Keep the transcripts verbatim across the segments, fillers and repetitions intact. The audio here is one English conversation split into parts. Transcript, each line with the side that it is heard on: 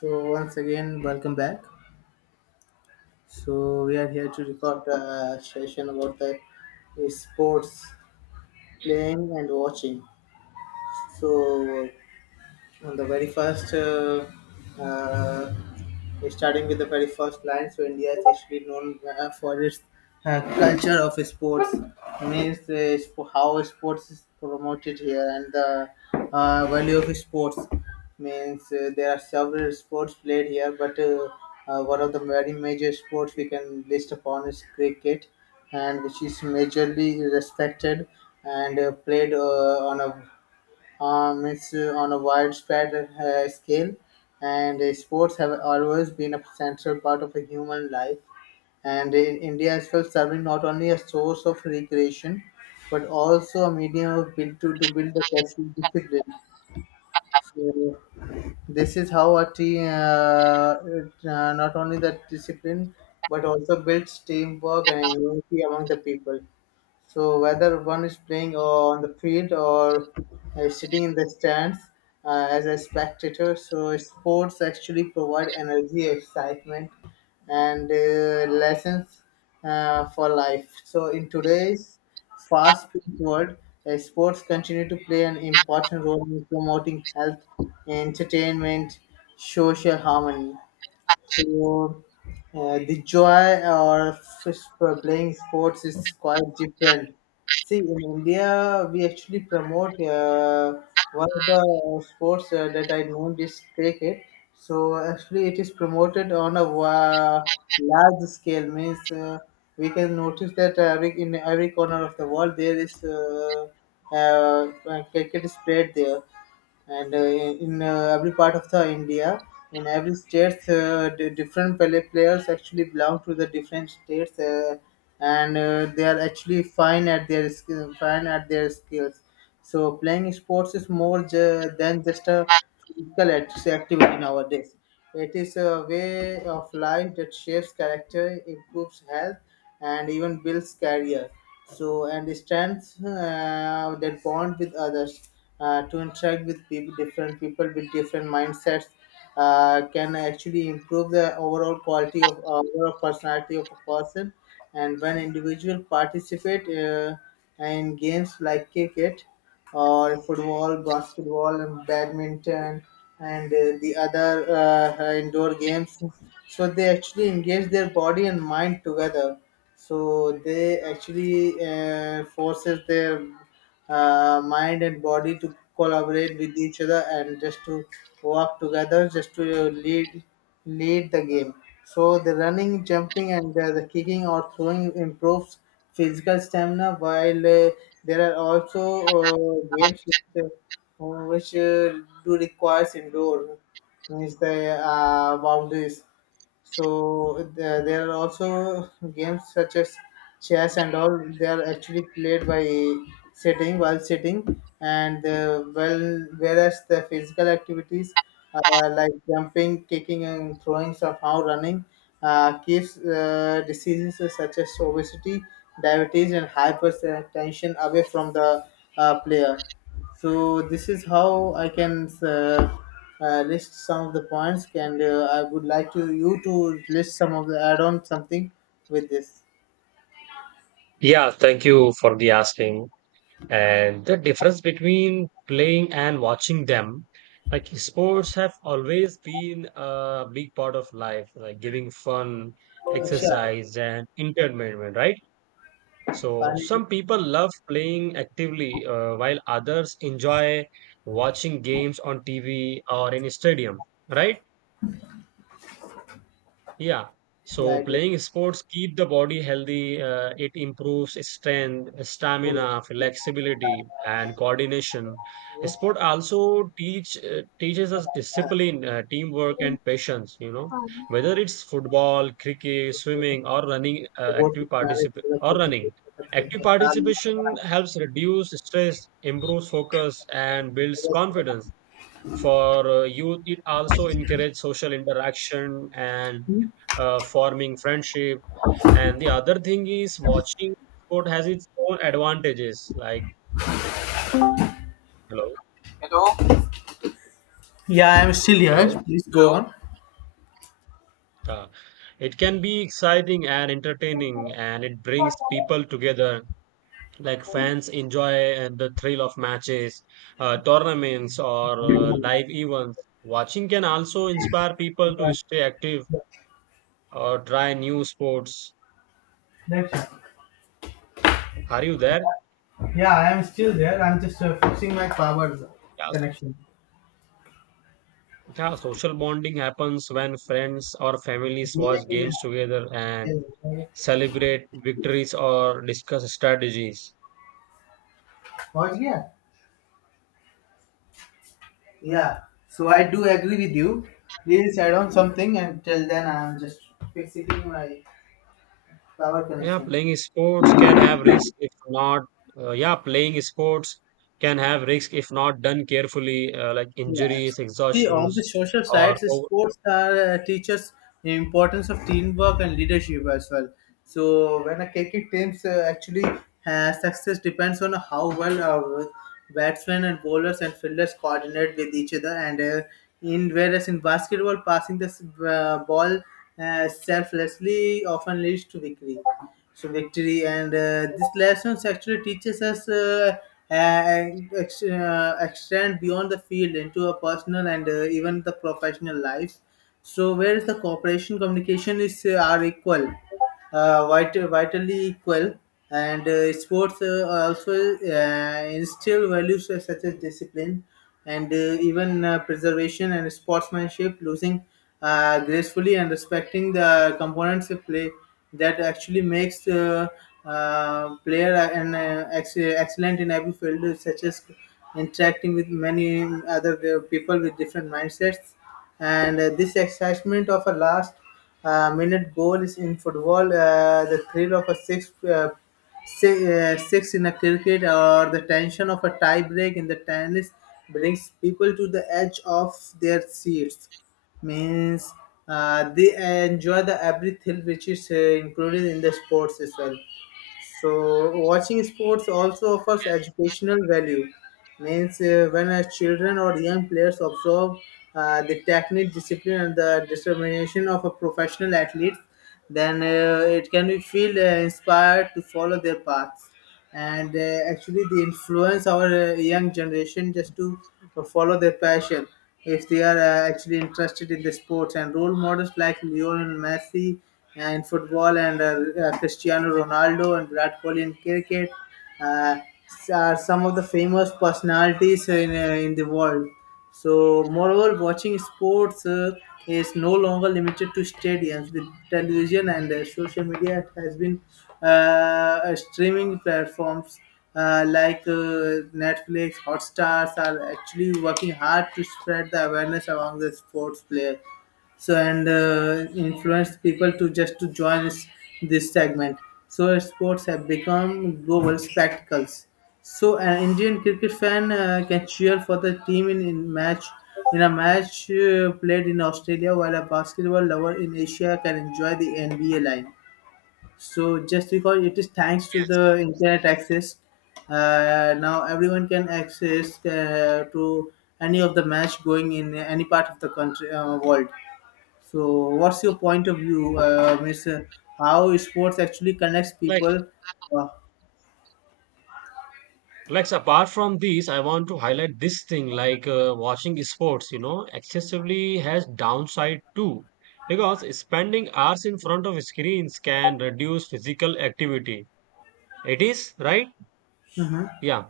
left: So once again, welcome back. So we are here to record a session about the sports playing and watching. So on the very first, uh, uh, starting with the very first line, so India is actually known uh, for its uh, culture of sports, means uh, sp- how sports is promoted here and the uh, value of sports. Means uh, there are several sports played here, but uh, uh, one of the very major sports we can list upon is cricket, and which is majorly respected and uh, played uh, on a um, it's uh, on a widespread uh, scale, and uh, sports have always been a central part of a human life. And in India as well, serving not only a source of recreation, but also a medium of build to, to build the personal discipline. So this is how a team, uh, it, uh, not only the discipline, but also builds teamwork and unity among the people. So whether one is playing on the field or uh, sitting in the stands uh, as a spectator, so sports actually provide energy, excitement, and uh, lessons uh, for life. So in today's fast world, uh, sports continue to play an important role in promoting health, entertainment, social harmony. So uh, the joy or s- playing sports is quite different. See, in India, we actually promote uh, one of the uh, sports uh, that I know is cricket. So actually, it is promoted on a wa- large scale. Means uh, we can notice that every, in every corner of the world there is uh, uh, cricket is played there and uh, in uh, every part of the india, in every states uh, d- different pla- players actually belong to the different states uh, and uh, they are actually fine at their skill fine at their skills. So playing sports is more ju- than just a physical act- activity nowadays. It is a way of life that shapes character, improves health, and even builds career. So and strengths uh, that bond with others, uh, to interact with peop different people with different mindsets uh, can actually improve the overall quality of uh, overall personality of a person. And when individual participate uh, in games like cricket or football, basketball, and badminton, and uh, the other uh, uh, indoor games, so they actually engage their body and mind together. So they actually uh, forces their uh, mind and body to collaborate with each other and just to work together just to uh, lead lead the game. So the running jumping and uh, the kicking or throwing improves physical stamina, while uh, there are also uh, games which, uh, which uh, do requires indoor, means the uh, boundaries. So there, there are also games such as chess and all. They are actually played by sitting while sitting, and uh, well, whereas the physical activities uh, like jumping, kicking, and throwing, somehow running, uh, keeps uh, diseases such as obesity, diabetes, and hypertension away from the uh, player. So this is how I can uh, uh, list some of the points, and uh, I would like to you to list some of the add-on something with this.
right: Yeah, thank you for the asking. And the difference between playing and watching them, like sports have always been a big part of life, like giving fun,
left: Akshay,
right: exercise, and entertainment, right? So
left: Pani,
right: some people love playing actively, uh, while others enjoy watching games on T V or in a stadium, right? Yeah.
left: yeah,
right: So
left: I do.
right: playing sports keep the body healthy. Uh, it improves strength,
left: बोलो।
right: stamina, flexibility, and coordination. Sport also teach uh, teaches us discipline, uh, teamwork, and patience. You know, whether it's football, cricket, swimming, or running, uh,
left: report से
right: active
left: किनारे
right: participation
left: से गलत
right: or
left: हो सकते
right: running.
left: सकते
right: Active
left: हैं साल में बाहर
right: participation
left: निकाल।
right: helps reduce stress, improves focus, and builds confidence for uh, youth. It also encourages social interaction and uh, forming friendship, and the other thing is watching sport has its own advantages, like hello.
left: Hello. Yeah, I am still here.
right: Hello.
left: Please go on.
right: Uh, it can be exciting and entertaining, and it brings people together, like fans enjoy uh, the thrill of matches, uh, tournaments, or uh, live events. Watching can also inspire people
left: Yeah,
right: to stay active or try new sports.
left: that's-
right: Are you there?
left: yeah, I am still there. I'm just uh, fixing my power
right: Yeah.
left: connection.
right: Yeah, social bonding happens when friends or families
left: Yeah,
right: watch
left: yeah,
right: games together and
left: yeah. Yeah.
right: celebrate victories or discuss strategies.
left: But yeah, yeah. So I do agree with you. Please add on something, and till then I'm just fixing my power
right: Yeah,
left: connection.
right: playing sports can have risk if not. Uh, yeah, playing sports can have risk if not done carefully, uh, like
left: Yeah.
right: injuries,
left: See, on the
right: exhaustions,
left: social
right: or
left: sides,
right: over.
left: sports are uh, teaches the importance of teamwork and leadership as well. So when a K K teams uh, actually uh, success depends on how well our batsmen and bowlers and fielders coordinate with each other. And uh, in whereas in basketball, passing the s- uh, ball uh, selflessly often leads to victory. So victory and uh, this lesson actually teaches us. Uh, and ex- uh, extend beyond the field into a personal and uh, even the professional life. So, whereas the cooperation communication is uh, are equal, uh, vital, vitally equal, and uh, sports uh, also uh, instill values such as discipline and uh, even uh, preservation and sportsmanship, losing uh, gracefully and respecting the components of play that actually makes uh, uh, player uh, an uh, ex- excellent in every field, such as interacting with many other uh, people with different mindsets. And uh, this excitement of a last uh, minute goal is in football, uh, the thrill of a sixth. Uh, Say, uh, six in a cricket or the tension of a tie break in the tennis brings people to the edge of their seats. Means uh, they enjoy the every thrill which is uh, included in the sports as well. So watching sports also offers
right: Yes,
left: educational value. Means uh, when uh, children or young players observe uh, the technique, discipline, and the determination of a professional athlete, then uh, it can be feel uh, inspired to follow their paths, and uh, actually they influence our uh, young generation just to uh, follow their passion if they are uh, actually interested in the sports. And role models like Lionel Messi and football and uh, uh, Cristiano Ronaldo and Brad Kohli in cricket uh, are some of the famous personalities in, uh, in the world. So, moreover, watching sports uh, is no longer limited to stadiums. With television and uh, social media, it has been uh, uh, streaming platforms uh, like uh, Netflix, Hotstars are actually working hard to spread the awareness among the sports players, so and uh, influenced people to just to join us- this segment. So sports have become global spectacles. So an Indian cricket fan uh, can cheer for the team in, in match in a match uh, played in Australia, while a basketball lover in Asia can enjoy the NBA line. So just because it is thanks to
right: yes.
left: the internet access, uh, now everyone can access uh, to any of the match going in any part of the country uh, world. So, what's your point of view, uh, Miss? uh, How sports actually connects
right: Like
left: people? Uh,
right: Like apart from these, I want to highlight this thing, like uh, watching sports, you know, excessively has downside too. Because spending hours in front of screens can reduce physical activity. It is, right? Yeah.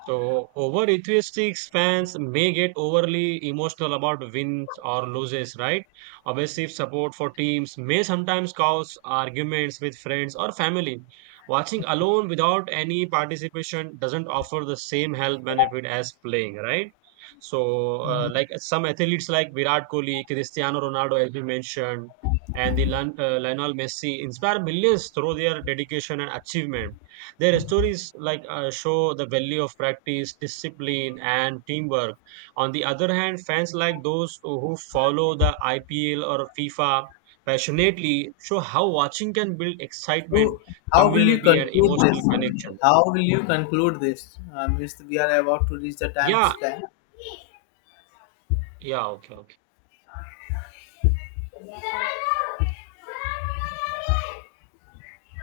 right: So, over enthusiastic fans may get overly emotional about wins or losses, right? Obsessive support for teams may sometimes cause arguments with friends or family. Watching alone without any participation doesn't offer the same health benefit as playing, right? So, uh, like some athletes like Virat Kohli, Cristiano Ronaldo, as we mentioned, and the Lion- uh, Lionel Messi inspire millions through their dedication and achievement. Their stories, like uh, show the value of practice, discipline, and teamwork. On the other hand, fans like those who follow the I P L or FIFA passionately show how watching can build excitement,
left: so, how will you
right: community, and
left: conclude this?
right: emotional connection.
left: How will you conclude this, uh, Miss? We are about to reach the time
right: Yeah,
left: span.
right: yeah, okay, okay.